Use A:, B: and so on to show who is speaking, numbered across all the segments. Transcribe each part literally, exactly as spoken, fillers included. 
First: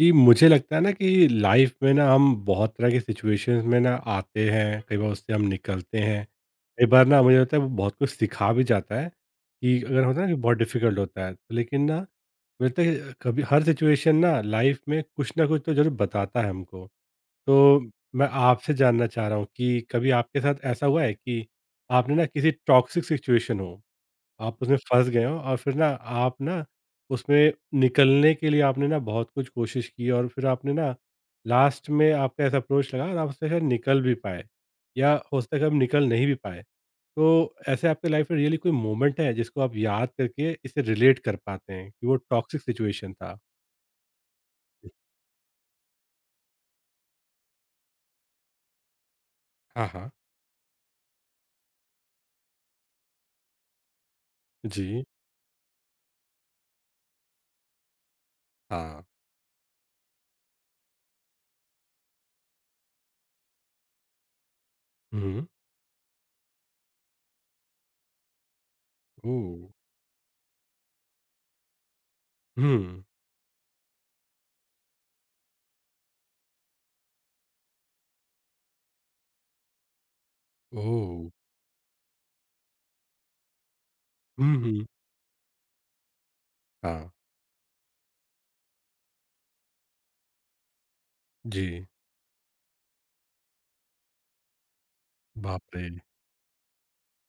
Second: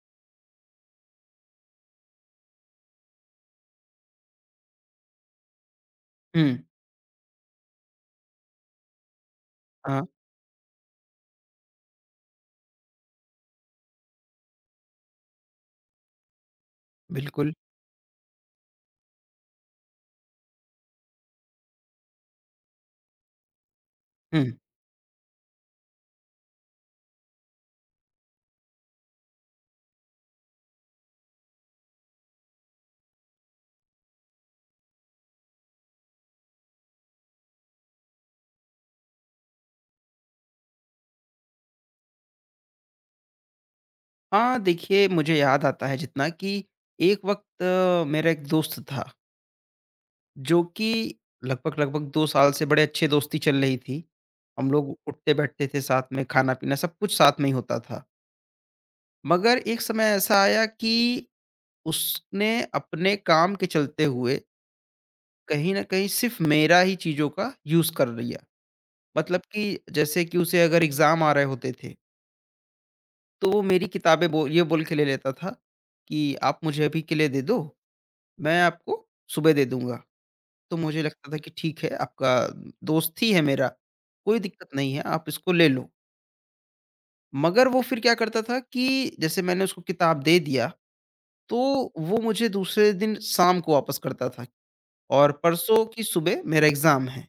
A: जी, मुझे लगता है ना कि लाइफ में ना हम बहुत तरह के सिचुएशंस में ना आते हैं, कई बार उससे हम निकलते हैं।
B: हुँ।
A: कई बार ना मुझे लगता है वो बहुत कुछ सिखा भी जाता है कि
B: हाँ,
A: अगर होता है ना कि बहुत डिफ़िकल्ट होता है, तो लेकिन ना मुझे लगता है कि कभी हर सिचुएशन ना लाइफ में कुछ ना कुछ तो ज़रूर बताता है हमको।
B: बिल्कुल।
A: तो मैं आपसे जानना चाह रहा हूँ कि कभी आपके साथ ऐसा हुआ है कि आपने ना किसी टॉक्सिक सिचुएशन हो आप
B: हुँ।
A: उसमें फँस गए हो और फिर ना आप ना उसमें निकलने के लिए आपने ना बहुत कुछ कोशिश की और फिर आपने ना लास्ट में आपका ऐसा अप्रोच लगा और आप उससे शायद निकल भी पाए या हो सकता है कि आप निकल नहीं भी पाए तो ऐसे आपके लाइफ में रियली कोई मोमेंट है जिसको आप याद करके इसे रिलेट कर पाते हैं कि वो टॉक्सिक सिचुएशन था।
B: हाँ, देखिए मुझे याद आता है जितना कि एक वक़्त मेरा एक दोस्त था,
A: हाँ हाँ।
B: जो कि लगभग-लगभग दो साल से बड़े अच्छे दोस्ती चल रही थी। हम लोग
A: जी।
B: उठते-बैठते थे साथ में, खाना-पीना सब कुछ साथ में ही होता था।
A: हाँ।
B: मगर एक समय ऐसा आया कि उसने अपने काम के चलते हुए
A: हम्म।
B: कहीं न कहीं सिर्फ़ मेरा ही चीज़ों का यूज़ कर लिया।
A: ओ।
B: मतलब कि जैसे कि उसे अगर एग्ज़ाम आ रहे होते थे,
A: हम्म।
B: तो वो मेरी किताबें बो ये बोल के ले लेता था कि आप मुझे अभी के लिए दे दो, मैं आपको सुबह दे दूँगा। तो मुझे
A: ओ।
B: लगता था कि ठीक है, आपका दोस्त ही है मेरा, कोई
A: हम्म,
B: दिक्कत
A: हम्म,
B: नहीं है, आप इसको ले लो।
A: हाँ।
B: मगर वो फिर क्या करता था कि जैसे मैंने उसको किताब दे दिया, तो
A: जी।
B: वो मुझे दूसरे दिन शाम को वापस करता था और
A: बाप
B: परसों
A: रे।
B: की सुबह मेरा एग्ज़ाम है।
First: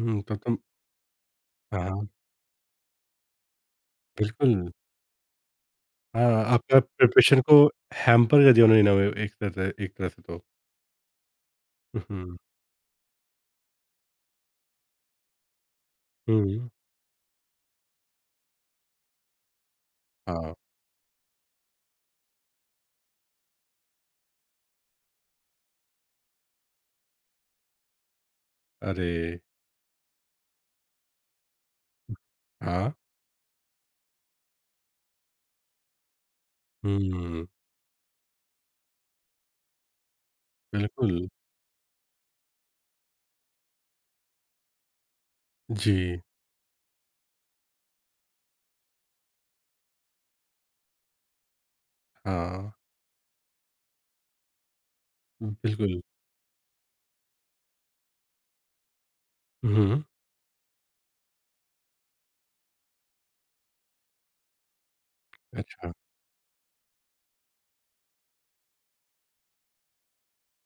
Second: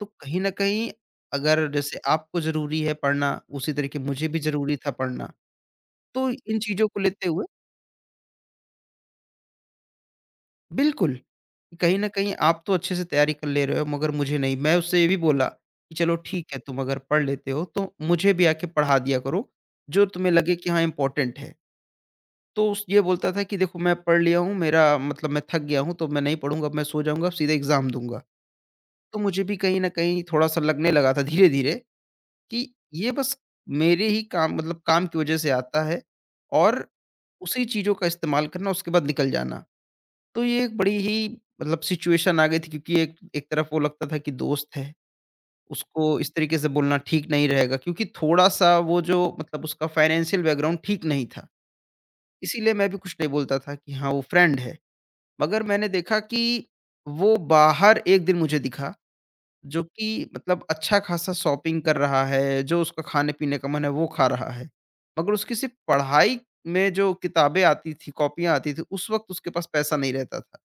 B: तो
A: तो
B: कहीं न
A: तुम।
B: कहीं अगर जैसे
A: हाँ,
B: आपको ज़रूरी है पढ़ना, उसी तरीके मुझे भी
A: बिल्कुल।
B: ज़रूरी था पढ़ना। तो
A: हाँ,
B: इन
A: आपका
B: चीज़ों को लेते
A: प्रिपरेशन
B: हुए
A: को हैम्पर कर दिया उन्होंने ना वो एक तरह से- एक तरह से तो।
B: बिल्कुल। कहीं न कहीं
A: हुँ,
B: आप तो अच्छे से तैयारी कर ले रहे हो, मगर मुझे नहीं। मैं उससे ये भी बोला कि चलो ठीक है,
A: हुँ,
B: तुम अगर पढ़ लेते हो तो मुझे भी आके पढ़ा दिया करो, जो तुम्हें
A: हाँ,
B: लगे कि हाँ इम्पोर्टेंट है। तो उस ये बोलता था कि देखो मैं पढ़ लिया हूँ, मेरा मतलब मैं थक गया हूँ, तो मैं नहीं पढ़ूँगा, अब मैं सो जाऊँगा, अब सीधे एग्ज़ाम दूँगा। तो
A: अरे!
B: मुझे भी कहीं न कहीं थोड़ा-सा लगने लगा था धीरे-धीरे कि
A: हाँ,
B: ये बस मेरे ही काम मतलब काम की वज़ह से आता है और
A: हुँ,
B: उसी चीज़ों का इस्तेमाल करना, उसके बाद निकल जाना। तो ये एक बड़ी
A: बिल्कुल।
B: ही मतलब सिचुएशन आ गई थी, क्योंकि एक एक तरफ वो लगता था कि दोस्त है, उसको
A: जी,
B: इस तरीके से बोलना ठीक नहीं रहेगा, क्योंकि थोड़ा-सा वो जो मतलब उसका फाइनेंशियल बैकग्राउंड ठीक नहीं था।
A: हाँ,
B: इसीलिए मैं भी कुछ नहीं बोलता था कि हाँ, वो फ्रेंड है। मगर मैंने
A: बिल्कुल।
B: देखा कि वो बाहर एक दिन मुझे दिखा, जो
A: हुँ,
B: कि मतलब अच्छा-खासा शॉपिंग कर रहा है, जो उसका खाने-पीने का मन है वो खा रहा है। मगर उसकी सिर्फ़
A: अच्छा,
B: पढ़ाई में जो किताबें आती थी, कॉपियाँ आती थी, उस वक़्त उसके पास पैसा नहीं रहता था।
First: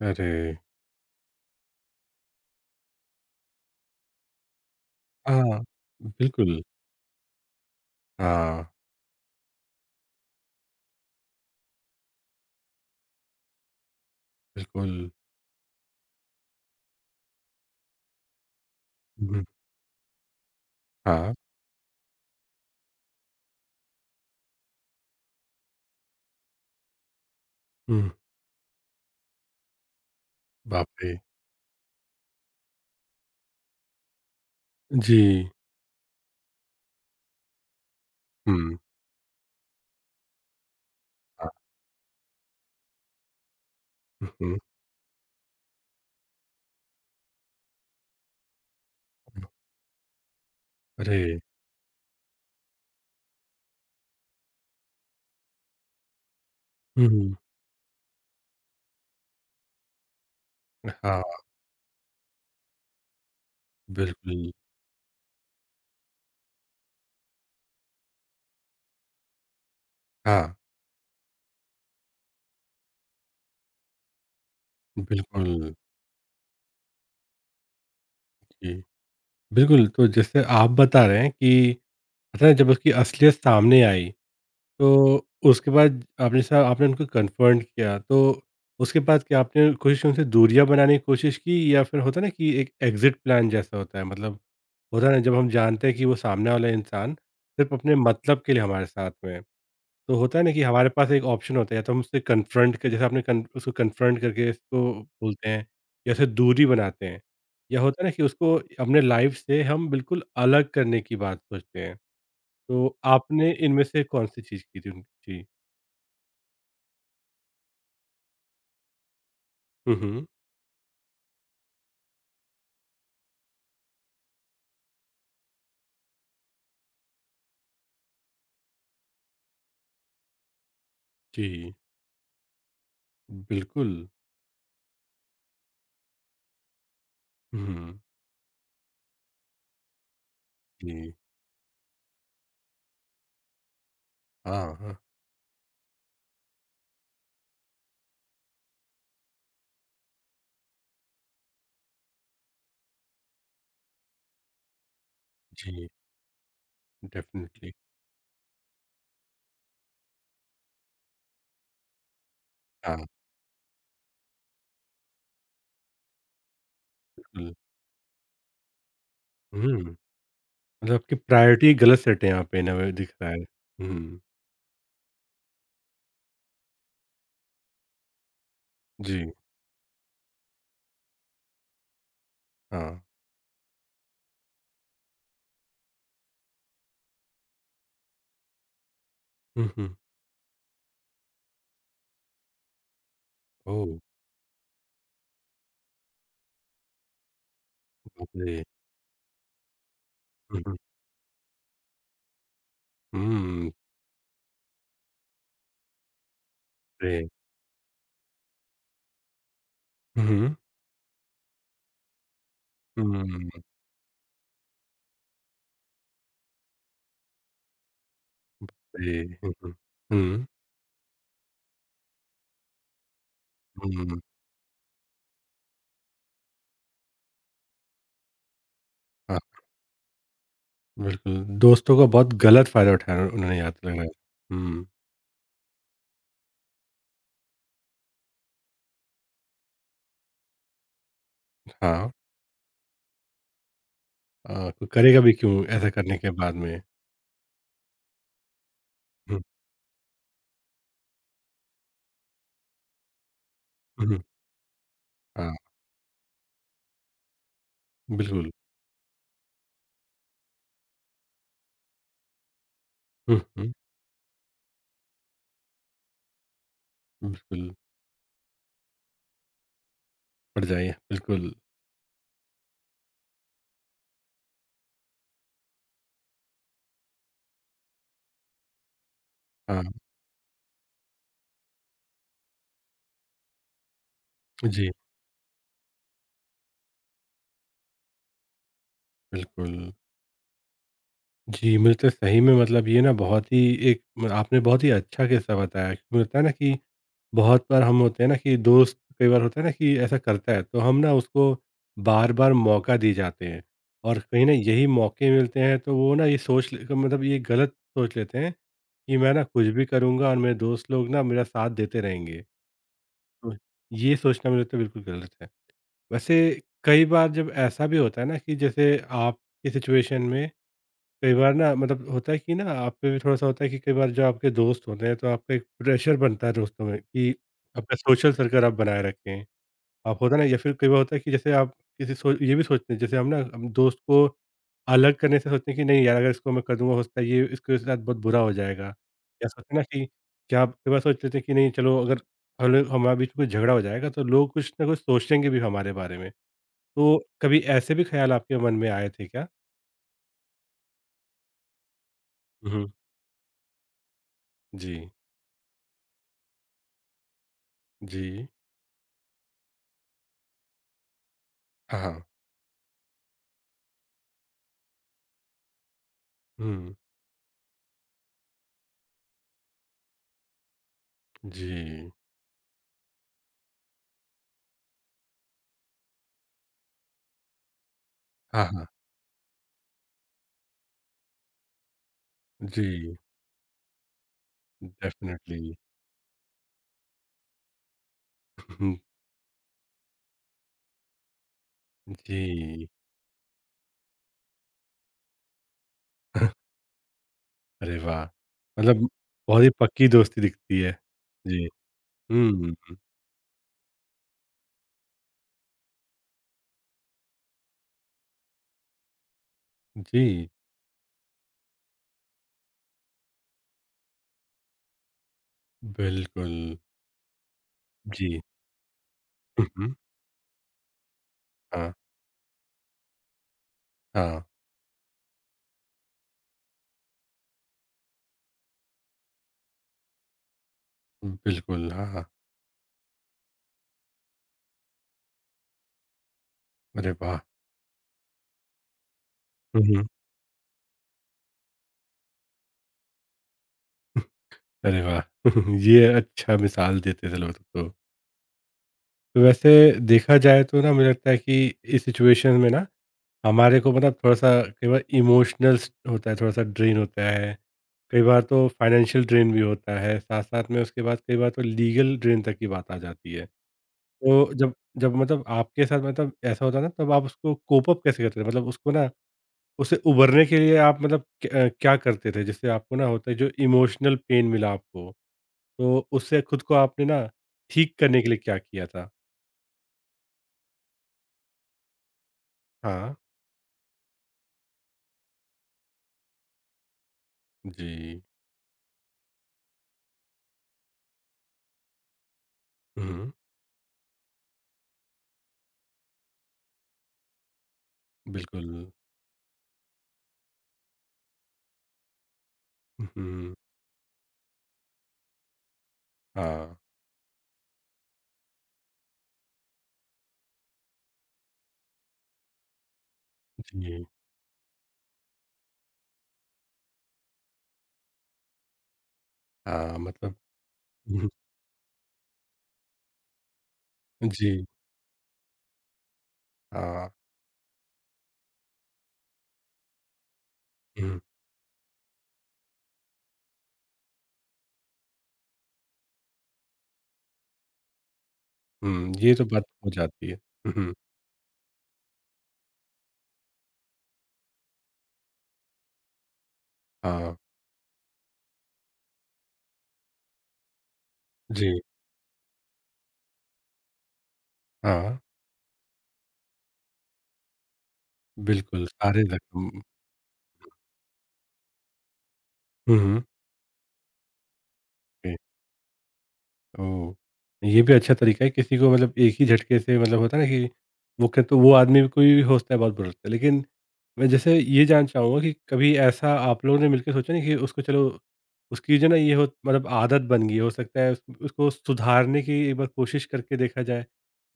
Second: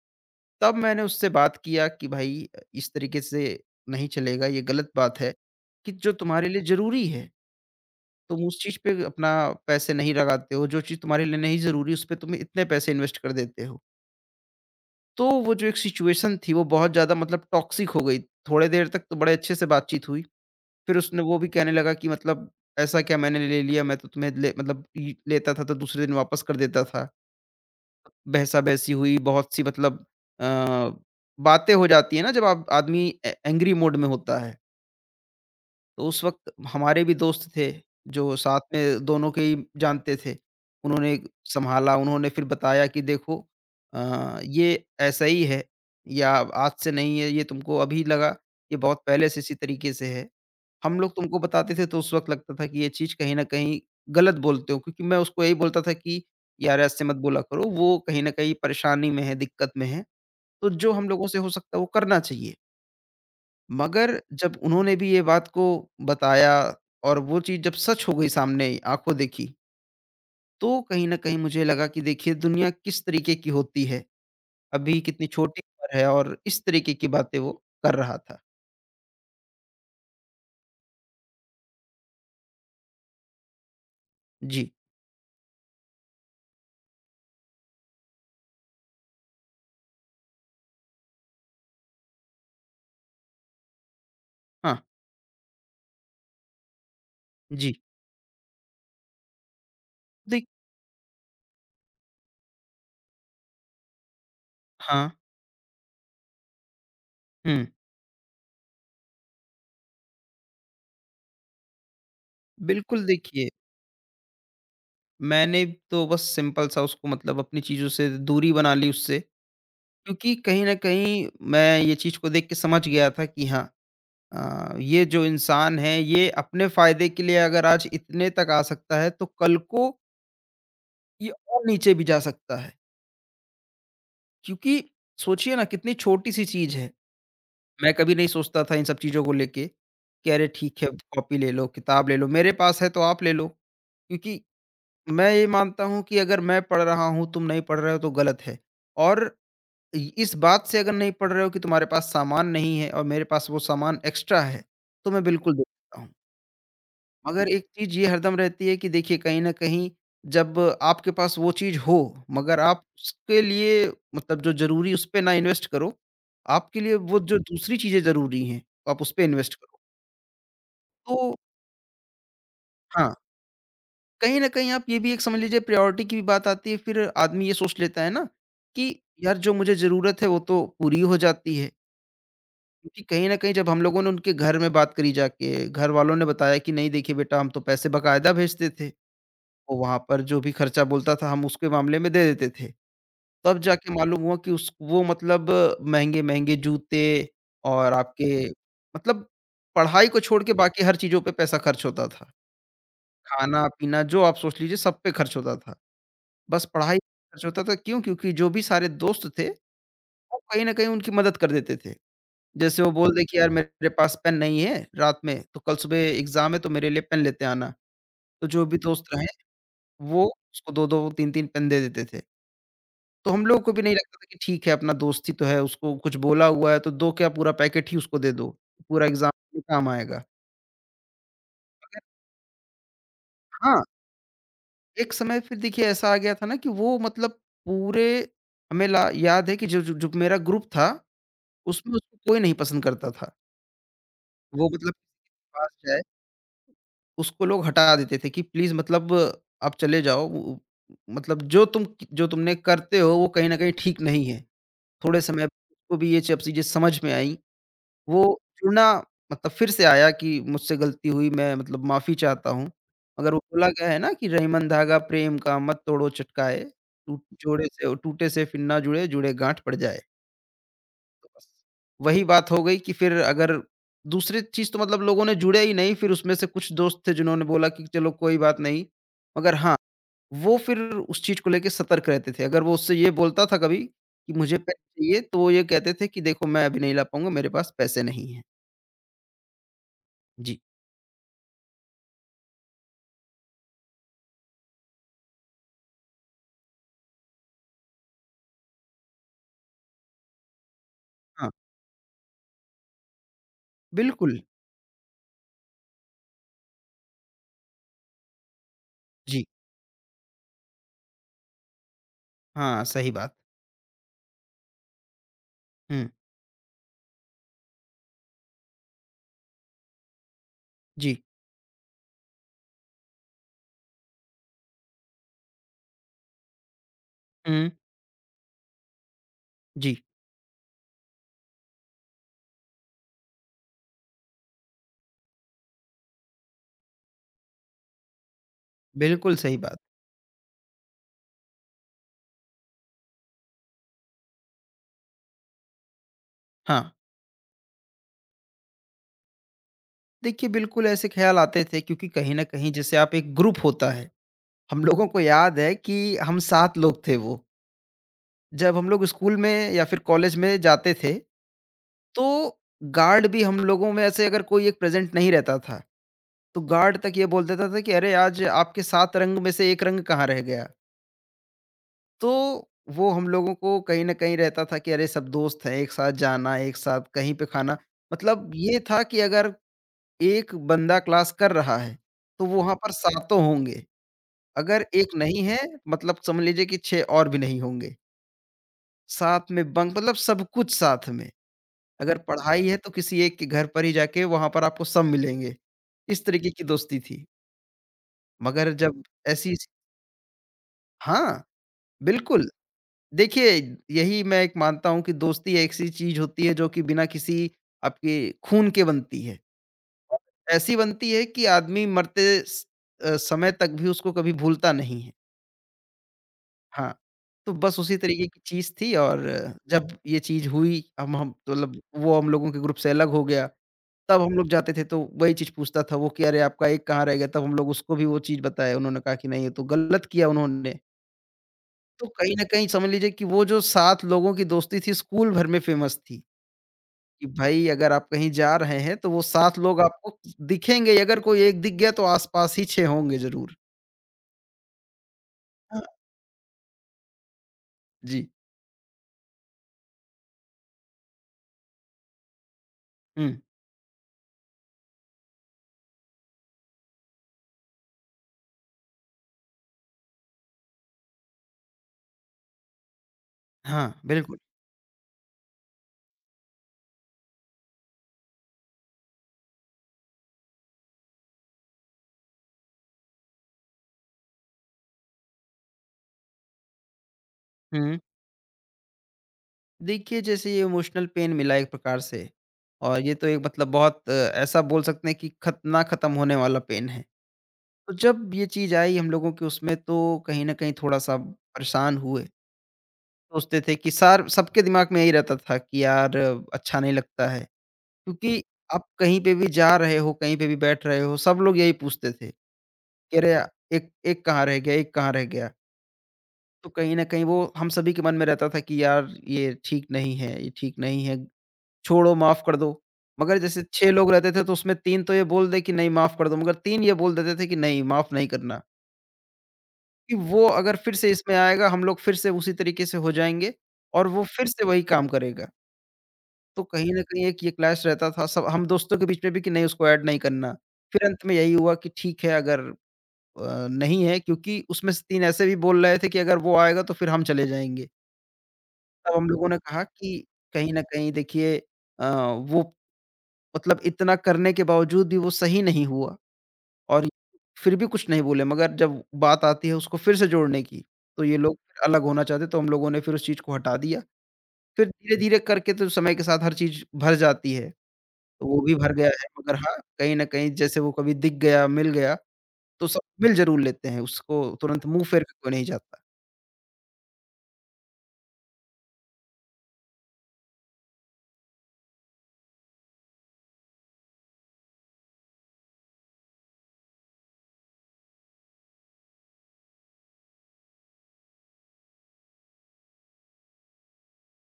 A: अरे!
B: तब मैंने उससे बात किया कि भाई अ, इस तरीके से नहीं चलेगा, ये गलत बात है
A: हाँ,
B: कि जो तुम्हारे लिए
A: बिल्कुल,
B: ज़रूरी है, तुम उस
A: हाँ,
B: चीज़ पे अपना पैसे नहीं लगाते हो, जो चीज़ तुम्हारे लिए नहीं ज़रूरी उस पे तुम इतने पैसे इन्वेस्ट कर देते हो।
A: बिल्कुल।
B: तो वो जो एक सिचुएशन थी वो बहुत ज़्यादा मतलब टॉक्सिक हो गई। थोड़े देर तक तो बड़े
A: हुँ,
B: अच्छे से बातचीत हुई, फिर उसने
A: हाँ,
B: वो भी कहने लगा कि मतलब ऐसा क्या मैंने ले लिया, मैं तो तुम्हें ले मतलब इ लेता था तो दूसरे दिन वापस कर देता था।
A: हुँ,
B: बहसा-बहसी हुई, बहुत सी मतलब अ,
A: बाप रे!
B: बातें हो जाती हैं ना जब आप आदमी ए एंग्री मोड में होता है।
A: जी,
B: तो उस वक़्त हमारे भी दोस्त थे जो साथ
A: हुँ,
B: में दोनों के ही जानते थे। उन्होंने
A: हाँ,
B: सँभाला, उन्होंने फिर बताया कि देखो
A: हुँ,
B: अ,
A: हुँ,
B: ये ऐसा ही है या आज से नहीं है, ये तुमको अभी लगा, ये बहुत पहले से इसी तरीके से है। हम लोग
A: अरे!
B: तुमको बताते थे तो उस वक़्त लगता था कि ये चीज़ कहीं न कहीं गलत बोलते हो, क्योंकि मैं उसको यही बोलता था कि यार ऐसे मत
A: हुँ,
B: बोला करो, वो कहीं न कहीं परेशानी में है, दिक्कत में है, तो जो हम
A: हाँ,
B: लोगों से हो सकता है वो करना चाहिए। मगर
A: बिल्कुल,
B: जब उन्होंने भी ये बात को बताया और वो चीज़ जब सच हो गई सामने आँखों देखी,
A: हाँ,
B: तो कहीं न कहीं मुझे लगा कि देखिए दुनिया किस तरीके की होती है, अभी कितनी छोटी
A: बिल्कुल,
B: उम्र है और इस तरीके की बातें वो कर रहा था।
A: जी। बिल्कुल, तो जैसे आप बता रहे हैं कि पता है जब उसकी असलियत सामने आई
B: जी,
A: तो उसके बाद आपने सा आपने उनको कन्फ्रंट किया तो उसके बाद क्या आपने कोशिश उनसे दूरियां बनाने की कोशिश की या फिर होता है ना कि एक एग्जिट प्लान जैसा होता है मतलब
B: हाँ,
A: होता है ना जब हम जानते हैं कि वो सामने वाला इंसान
B: जी।
A: सिर्फ अपने मतलब के लिए हमारे साथ में है, तो होता है
B: देख
A: ना कि हमारे पास एक ऑप्शन होता है या तो हम उससे कन्फ्रंट कर जैसे आपने कन, उसको कन्फ्रंट करके उसको
B: हाँ,
A: बोलते हैं या उसे दूरी बनाते हैं
B: हुँ,
A: या होता है ना कि उसको अपने लाइफ से हम बिल्कुल अलग करने की बात सोचते हैं। तो
B: बिल्कुल देखिए,
A: आपने इनमें से कौन-सी चीज़ की थी उन जी।
B: मैंने तो बस सिंपल सा उसको मतलब अपनी चीज़ों से दूरी बना ली उससे,
A: हुँ, हुँ।
B: क्योंकि कहीं न कहीं मैं ये चीज़ को देख के समझ गया था कि हाँ अ, ये जो इंसान है ये अपने फ़ायदे के लिए अगर आज इतने तक आ सकता है तो कल को ये और
A: जी,
B: नीचे भी जा सकता है।
A: बिल्कुल।
B: क्योंकि सोचिए ना कितनी छोटी-सी चीज़ है, मैं
A: हुँ,
B: कभी नहीं सोचता था इन सब चीज़ों को लेके कि अरे ठीक है,
A: जी।
B: कॉपी ले लो, किताब ले लो, मेरे पास है तो आप ले लो। क्योंकि
A: हाँ, हाँ।
B: मैं ये मानता हूँ कि अगर मैं पढ़ रहा हूँ, तुम नहीं पढ़ रहे हो तो गलत है और इ- इस बात से अगर नहीं पढ़ रहे हो कि तुम्हारे पास सामान नहीं है और मेरे पास वो सामान एक्स्ट्रा है, तो मैं बिल्कुल दे
A: जी,
B: देता हूँ। मगर एक
A: डेफ़िनेटली।
B: चीज ये हरदम रहती है कि देखिए कहीं ना कहीं जब आपके पास वो चीज हो, मगर आप
A: हाँ,
B: उसके लिए मतलब जो जरूरी उस पर ना इन्वेस्ट करो, आपके लिए वो जो
A: बिल्कुल।
B: दूसरी चीजें जरूरी हैं तो आप उस पर इन्वेस्ट
A: हुँ,
B: करो।
A: मतलब आपकी
B: तो
A: प्रायोरिटी गलत सेट है यहाँ पे इन अ वे
B: हाँ,
A: दिख रहा है। हुँ,
B: कहीं ना कहीं आप ये भी एक समझ लीजिए, प्रायोरिटी की भी बात आती है फिर। आदमी ये सोच लेता है ना कि
A: जी,
B: यार जो मुझे जरूरत है वो तो पूरी हो जाती है।
A: हाँ।
B: क्योंकि कहीं न कहीं जब हम लोगों ने उनके घर में बात करी जाके, घर वालों ने बताया कि नहीं देखिए बेटा, हम तो पैसे बकायदा भेजते थे,
A: हुँ,
B: वो
A: हुँ।
B: वहाँ पर जो भी खर्चा बोलता था हम उसके मामले में दे देते थे। तब
A: ओह!
B: जाके मालूम हुआ कि उस वो मतलब महँगे-महँगे जूते और
A: बाप
B: आपके
A: रे!
B: मतलब पढ़ाई को छोड़ के
A: हुँ, हुँ।
B: बाकी हर चीज़ों पे पैसा खर्च होता था।
A: हुँ,
B: खाना-पीना जो आप सोच लीजिए सब पे खर्च होता था। बस पढ़ाई
A: रे
B: पे खर्च होता था क्यों? क्योंकि जो भी सारे दोस्त थे,
A: हुँ,
B: वो
A: हुँ।
B: कहीं न कहीं उनकी मदद कर देते थे। जैसे वो बोल दे कि यार
A: हुँ,
B: मेरे पास पेन नहीं है रात में, तो कल सुबह एग्ज़ाम है तो मेरे लिए पेन लेते आना। तो जो भी दोस्त
A: रे
B: रहे
A: हुँ, हुँ।
B: वो उसको दो दो तीन तीन पेन दे देते थे। तो हम लोगों को भी
A: हुँ,
B: नहीं लगता
A: हुँ,
B: था कि ठीक है अपना दोस्त ही तो है, उसको कुछ बोला हुआ है तो दो क्या पूरा पैकेट ही उसको दे दो, पूरा एग्ज़ाम
A: हाँ,
B: में काम आएगा।
A: बिल्कुल। दोस्तों का बहुत गलत फ़ायदा उठाया उन्होंने यहाँ
B: हाँ,
A: पे लग रहा है। हुँ,
B: एक समय फिर देखिए ऐसा आ गया था ना कि वो मतलब पूरे हमें ला याद है कि जो जो जो मेरा ग्रुप था उसमें
A: हाँ।
B: उसको कोई नहीं पसंद करता था। वो
A: हाँ, कोई
B: मतलब
A: करेगा भी क्यों ऐसा करने के बाद में?
B: उसको लोग हटा देते थे कि प्लीज़ मतलब
A: हुँ,
B: आप चले जाओ। उ मतलब जो तुम जो तुमने करते हो वो कहीं न कहीं ठीक
A: हुँ,
B: नहीं है। थोड़े समय
A: हाँ,
B: को भी ये सब चीज़ें समझ में आईं। वो
A: बिल्कुल।
B: जुड़ना मतलब फिर से आया कि मुझसे गलती हुई, मैं मतलब माफ़ी चाहता हूँ। मगर वो
A: हुँ,
B: बोला
A: हुँ,
B: गया है ना कि रहीमन धागा प्रेम का मत तोड़ो चटकाए, टूट जोड़े
A: बिल्कुल,
B: से टूटे से, फिर ना जुड़े, जुड़े गाँठ पड़ जाए।
A: पड़ जाइए,
B: बस,
A: बिल्कुल।
B: वही बात हो गई कि फिर अगर दूसरी चीज़ तो मतलब लोगों ने जुड़े ही नहीं, फिर उसमें से कुछ दोस्त थे जिन्होंने बोला कि चलो कोई बात नहीं। मगर हाँ,
A: हाँ,
B: वो फिर उस चीज़ को लेके सतर्क रहते थे। अगर वो उससे ये बोलता था कभी कि मुझे पेन
A: जी,
B: चाहिए, तो वो ये कहते थे कि देखो मैं अभी नहीं ला पाऊँगा, मेरे पास पैसे नहीं हैं।
A: बिल्कुल।
B: जी,
A: जी, मुझे तो सही में मतलब ये ना बहुत ही एक म आपने बहुत ही अच्छा किस्सा बताया। मुझे लगता है ना कि बहुत बार हम होते हैं ना कि दोस्त कई बार होता है ना कि ऐसा करता है तो हम ना उसको
B: हाँ,
A: बार बार मौका दिए जाते हैं और
B: बिल्कुल,
A: कहीं ना यही मौके मिलते हैं तो वो ना ये सोच ले- मतलब ये गलत सोच लेते हैं कि मैं ना
B: जी,
A: कुछ भी करूँगा और मेरे दोस्त लोग ना मेरा साथ देते रहेंगे।
B: हाँ, सही बात।
A: हम्म, ये सोचना मेरे तो बिल्कुल गलत है
B: हुँ,
A: वैसे। कई बार जब ऐसा भी होता है ना कि जैसे आपकी सिचुएशन में
B: जी,
A: कई बार ना मतलब होता है कि ना आप पे भी थोड़ा-सा होता है कि कई बार जो आपके दोस्त होते हैं, तो आपका एक प्रेशर बनता है दोस्तों में कि
B: हुँ,
A: आपका सोशल सर्कल आप बनाए रखें।
B: जी,
A: आप होता है ना या फिर कई बार होता है कि जैसे आप किसी सो ये भी सोचते हैं जैसे हम ना हम दोस्त को अलग करने से सोचते हैं कि नहीं यार अगर इसको मैं कर दूँगा हो सकता है ये इसके साथ बहुत बुरा हो जाएगा।
B: बिल्कुल
A: या
B: सही
A: सोचते
B: बात।
A: हैं ना कि क्या आप कई बार सोच लेते हैं कि नहीं चलो अगर हल हमारे बीच में कोई झगड़ा हो जाएगा तो लोग कुछ ना कुछ सोचेंगे भी हमारे बारे में।
B: हाँ,
A: तो कभी ऐसे भी ख़्याल आपके मन में आए थे क्या?
B: देखिए बिल्कुल ऐसे ख़्याल आते थे, क्योंकि कहीं न कहीं
A: हुँ, हुँ।
B: जैसे आप एक ग्रुप होता है, हम
A: जी।
B: लोगों को याद है कि हम सात लोग थे वो।
A: जी।
B: जब हम लोग स्कूल में या फिर कॉलेज में जाते थे,
A: हाँ,
B: तो
A: हाँ।
B: गार्ड भी हम लोगों में ऐसे अगर कोई एक प्रेज़ेंट नहीं रहता था, तो
A: हुँ,
B: गार्ड तक ये बोल देता था कि अरे! आज आपके सात रंग में से एक रंग कहाँ रह गया?
A: जी।
B: तो वो हम लोगों को कहीं न कहीं रहता था कि अरे! सब दोस्त हैं, एक साथ जाना, एक साथ कहीं पे खाना। मतलब
A: हाँ,
B: ये
A: हाँ।
B: था कि अगर एक बंदा क्लास कर रहा है, तो वहाँ पर
A: जी,
B: सातों होंगे। अगर एक नहीं है,
A: डेफ़िनेटली।
B: मतलब समझ लीजिए कि छह और भी नहीं होंगे। साथ में बंक मतलब सब कुछ साथ में। अगर पढ़ाई है
A: जी।
B: तो किसी एक के घर पर ही जाके वहाँ पर आपको सब मिलेंगे। इस तरीके की दोस्ती थी।
A: अरे वाह!
B: मगर जब
A: मतलब
B: ऐसी
A: बहुत ही पक्की दोस्ती दिखती है।
B: हाँ,
A: जी।
B: बिल्कुल।
A: हुँ,
B: देखिए, यही मैं एक मानता हूँ कि दोस्ती एक ऐसी चीज़ होती है जो कि बिना किसी आपके खून के बनती है। और
A: जी,
B: ऐसी बनती है कि आदमी मरते स अ, समय तक भी उसको कभी भूलता नहीं है।
A: बिल्कुल।
B: हाँ, तो बस उसी तरीके
A: जी।
B: की चीज़ थी और
A: हुँ,
B: जब
A: हुँ।
B: ये चीज़ हुई, हम हम तो मतलब
A: हाँ,
B: वो हम लोगों के ग्रुप से अलग हो गया। तब हम
A: हाँ।
B: लोग जाते थे तो वही चीज़ पूछता था वो कि अरे! आपका एक कहाँ रह गया? तब हम लोग उसको भी वो चीज़ बताए, उन्होंने कहा कि नहीं ये तो गलत किया उन्होंने।
A: बिल्कुल,
B: तो
A: हाँ, हाँ।
B: कहीं न कहीं समझ लीजिए कि वो जो सात लोगों की दोस्ती थी स्कूल भर में फेमस थी,
A: अरे
B: कि
A: वाह!
B: भाई अगर आप कहीं जा रहे हैं तो वो सात लोग
A: हुँ, हुँ।
B: आपको दिखेंगे ही। अगर कोई एक दिख गया तो आस-पास ही छह होंगे ज़रूर।
A: अरे वाह!
B: हाँ,
A: ये अच्छा मिसाल देते थे लोग तो।
B: जी।
A: तो वैसे देखा जाए तो ना मुझे लगता है कि इस सिचुएशन में ना
B: हुँ,
A: हमारे को मतलब थोड़ा-सा कई बार इमोशनल होता है, थोड़ा-सा ड्रेन होता है। कई बार तो फाइनेंशियल ड्रेन भी होता है, साथ-साथ में उसके बाद कई बार तो लीगल ड्रेन तक की बात आ जाती है।
B: हाँ, बिल्कुल।
A: तो जब जब मतलब आपके साथ मतलब ऐसा होता है ना तब आप उसको कोप अप कैसे करते थे? मतलब उसको ना उससे उभरने के लिए आप मतलब क अ, क्या करते थे? जिससे आपको ना होता है जो इमोशनल पेन मिला आपको, तो उससे खुद को आपने ना ठीक
B: हुँ।
A: करने के लिए क्या किया था?
B: देखिए जैसे ये इमोशनल पेन मिला एक प्रकार से, और ये
A: हाँ,
B: तो एक मतलब बहुत अ, ऐसा बोल सकते हैं कि खत ना खत्म होने वाला पेन है। तो
A: जी।
B: जब ये चीज़ आई हम लोगों के उसमें, तो कहीं न कहीं थोड़ा-सा परेशान हुए।
A: हुँ,
B: सोचते थे कि सार सबके दिमाग में यही रहता था कि यार अच्छा नहीं लगता है। क्योंकि
A: बिल्कुल।
B: आप कहीं पे भी जा रहे हो, कहीं पे भी बैठ रहे हो, सब लोग यही पूछते थे कि अरे या
A: हुँ,
B: एक एक कहाँ रह गया, एक कहाँ रह गया? तो
A: हाँ,
B: कहीं न कहीं वो हम सभी के मन में रहता था कि यार ये ठीक नहीं है, ये ठीक नहीं है, छोड़ो माफ़ कर दो। मगर जैसे छह
A: जी,
B: लोग रहते थे तो उसमें तीन तो ये बोल दे कि नहीं माफ़ कर दो, मगर तीन ये बोल देते थे कि नहीं माफ़ नहीं करना।
A: हाँ,
B: कि
A: मतलब
B: वो अगर फिर से
A: हुँ,
B: इसमें आएगा, हम लोग फिर से उसी तरीके से हो जाएँगे और वो फिर से
A: जी,
B: वही काम करेगा। तो कहीं न
A: हाँ,
B: कहीं एक ये क्लैश रहता था सब हम दोस्तों के बीच में भी कि नहीं उसको ऐड नहीं करना। फिर
A: हुँ,
B: अंत में यही हुआ कि ठीक है, अगर अ, नहीं है, क्योंकि उसमें से तीन ऐसे भी बोल रहे थे कि अगर वो आएगा तो फिर हम चले जाएँगे।
A: हुँ,
B: तब हम
A: ये तो
B: लोगों ने
A: बात
B: कहा
A: हो
B: कि
A: जाती है।
B: कहीं
A: हुँ,
B: न
A: हुँ,
B: कहीं देखिए, अ, वो मतलब इतना करने के बावजूद भी वो सही नहीं हुआ। और
A: हाँ,
B: फिर भी कुछ नहीं बोले, मगर जब बात आती है उसको फिर से जोड़ने की, तो ये लोग
A: जी,
B: फिर अलग होना चाहते, तो हम लोगों ने फिर उस चीज़ को हटा दिया। फिर
A: हाँ,
B: धीरे-धीरे करके तो समय के साथ हर चीज़ भर जाती है, तो वो भी
A: बिल्कुल,
B: भर गया
A: सारे
B: है। मगर
A: रकम
B: हाँ, कहीं न कहीं जैसे वो कभी दिख गया, मिल गया, तो
A: हुँ,
B: सब
A: हुँ,
B: मिल ज़रूर लेते हैं, उसको तुरंत मुँह फेर के
A: जी।
B: कोई नहीं जाता।
A: ओह! ये भी अच्छा तरीका है किसी को मतलब एक ही झटके से मतलब होता है ना कि वो कहते तो वो आदमी भी कोई भी हो सकता है बहुत बुरा लगता है। लेकिन मैं जैसे ये जानना चाहूँगा कि कभी ऐसा आप लोगों ने मिलके सोचा नहीं कि उसको चलो उसकी जो ना ये हो मतलब आदत बन गई है, हो सकता है उस उसको सुधारने की एक बार कोशिश करके देखा जाए।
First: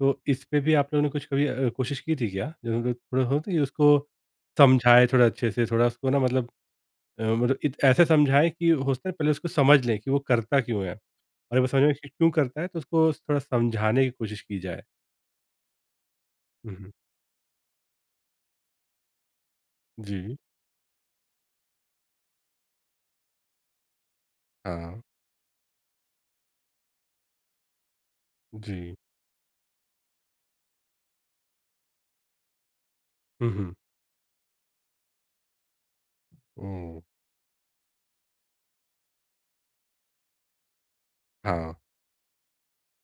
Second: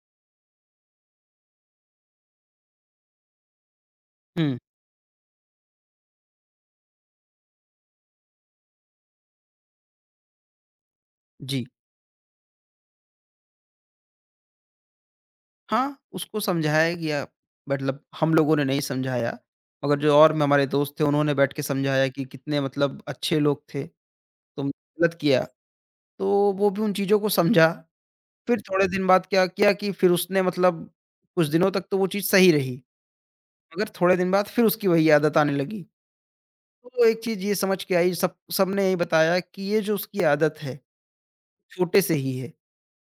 A: तो इस पे भी आप लोगों ने कुछ कभी अ, कोशिश की थी क्या? जो मतलब थोड़ा होता है कि उसको
B: हुँ,
A: समझाएँ थोड़ा अच्छे से, थोड़ा उसको ना मतलब अ, मतलब इत ऐसे समझाएँ कि होता है पहले उसको समझ लें कि वो करता क्यों है? और
B: जी।
A: वो समझ में कि क्यों करता है तो उसको थोड़ा समझाने की कोशिश की जाए।
B: हाँ, उसको
A: हुँ, हुँ।
B: समझाया गया, मतलब हम लोगों ने नहीं समझाया, मगर जो और
A: जी।
B: में हमारे दोस्त थे उन्होंने बैठ के समझाया कि कितने मतलब अच्छे लोग थे, तुम
A: हाँ।
B: गलत किया। तो वो भी उन चीज़ों को समझा। फिर थोड़े
A: जी।
B: दिन बाद क्या किया कि फिर उसने मतलब, कुछ दिनों तक तो वो चीज़ सही रही,
A: हुँ, हुँ।
B: मगर थोड़े दिन बाद फिर उसकी वही आदत आने लगी।
A: ओह!
B: तो एक चीज़ ये समझ के आई, सब सबने यही बताया कि ये जो उसकी आदत है,
A: हाँ।
B: छोटे से ही है।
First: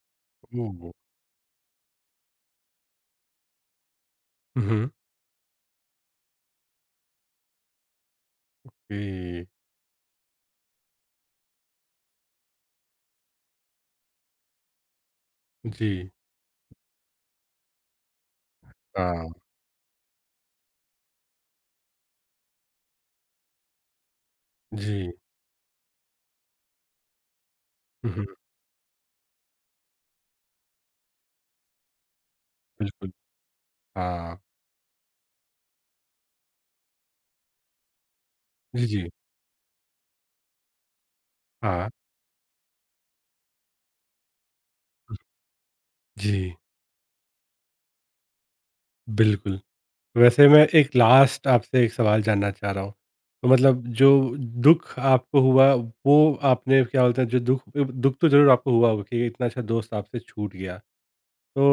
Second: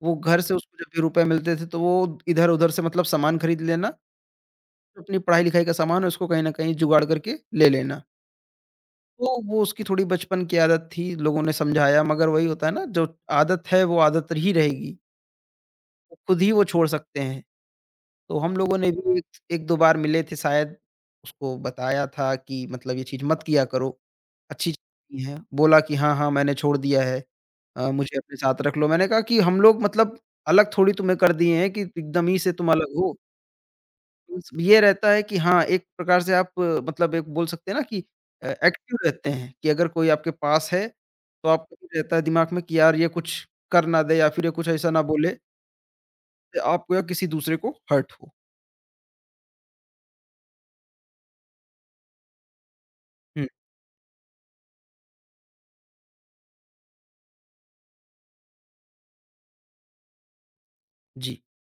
B: वो घर से उसको जब
A: ओह!
B: भी रुपए मिलते थे, तो वो इधर-उधर से मतलब सामान खरीद लेना,
A: हुँ, हुँ।
B: अपनी पढ़ाई-लिखाई का सामान है उसको कहीं न कहीं जुगाड़ करके ले लेना। तो
A: जी।
B: वो उसकी थोड़ी बचपन की आदत थी, लोगों ने समझाया, मगर वही होता है ना, जो आदत है वो आदत ही रहेगी।
A: जी।
B: वो खुद ही वो छोड़ सकते हैं। तो हम लोगों ने भी
A: हाँ।
B: एक दो बार मिले थे शायद, उसको बताया था कि मतलब ये चीज़ मत किया करो, अच्छी
A: जी।
B: चीज़ नहीं है। बोला कि हाँ, हाँ, मैंने छोड़ दिया है, अ,
A: हुँ,
B: मुझे
A: हुँ।
B: अपने साथ रख लो। मैंने कहा कि हम लोग मतलब अलग थोड़ी तुम्हें कर दिए हैं कि एकदम ही से तुम अलग
A: बिल्कुल।
B: हो।
A: हाँ।
B: मीन्स ये रहता है कि हाँ, एक प्रकार से आप अ, मतलब एक बोल सकते हैं ना कि अ,
A: जी,
B: एक्टिव
A: जी।
B: रहते हैं, कि अगर कोई आपके पास है, तो आपको भी
A: हाँ।
B: रहता है दिमाग में कि यार ये कुछ कर ना दे या फिर ये कुछ ऐसा ना बोले,
A: जी।
B: आपको या किसी दूसरे को हर्ट हो।
A: बिल्कुल। वैसे मैं एक लास्ट आपसे एक सवाल जानना चाह रहा हूँ।
B: हुँ,
A: तो मतलब जो दुःख आपको हुआ वो आपने क्या बोलते हैं जो दुःख दुःख तो ज़रूर आपको हुआ होगा कि इतना अच्छा दोस्त आपसे छूट गया।
B: जी।
A: तो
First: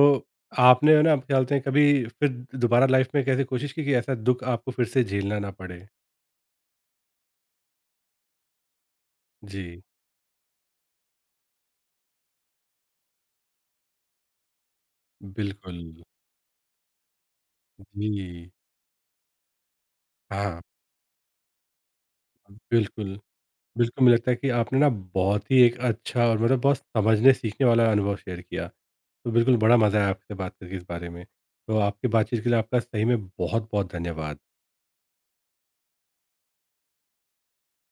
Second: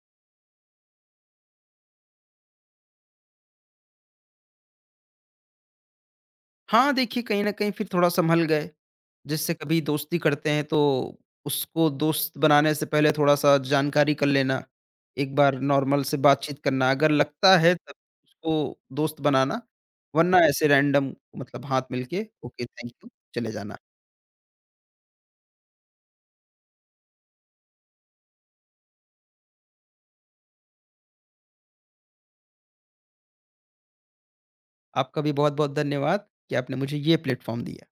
A: आपने है ना आप क्या बोलते हैं कभी फिर दोबारा लाइफ़ में कैसे कोशिश की कि ऐसा दुःख आपको फिर से झेलना ना पड़े?
B: हाँ, देखिए कहीं न कहीं फिर थोड़ा सँभल गए। जिससे कभी
A: जी,
B: दोस्ती करते हैं तो उसको दोस्त बनाने से पहले थोड़ा-सा जानकारी कर लेना। एक बार
A: बिल्कुल।
B: नॉर्मल से बातचीत करना, अगर लगता है तब
A: जी।
B: उसको दोस्त बनाना, वरना
A: हाँ,
B: ऐसे रैंडम मतलब हाथ मिल के ओके, थैंक
A: बिल्कुल।
B: यू, चले जाना।
A: बिल्कुल, मुझे लगता है कि आपने ना बहुत ही एक अच्छा और मतलब बहुत समझने सीखने वाला अनुभव शेयर किया। तो बिल्कुल बड़ा मज़ा आया आपसे बात करके इस बारे में। तो आपकी बातचीत के लिए आपका सही में बहुत-बहुत धन्यवाद।
B: आपका भी बहुत-बहुत धन्यवाद कि आपने मुझे ये प्लेटफ़ॉर्म दिया।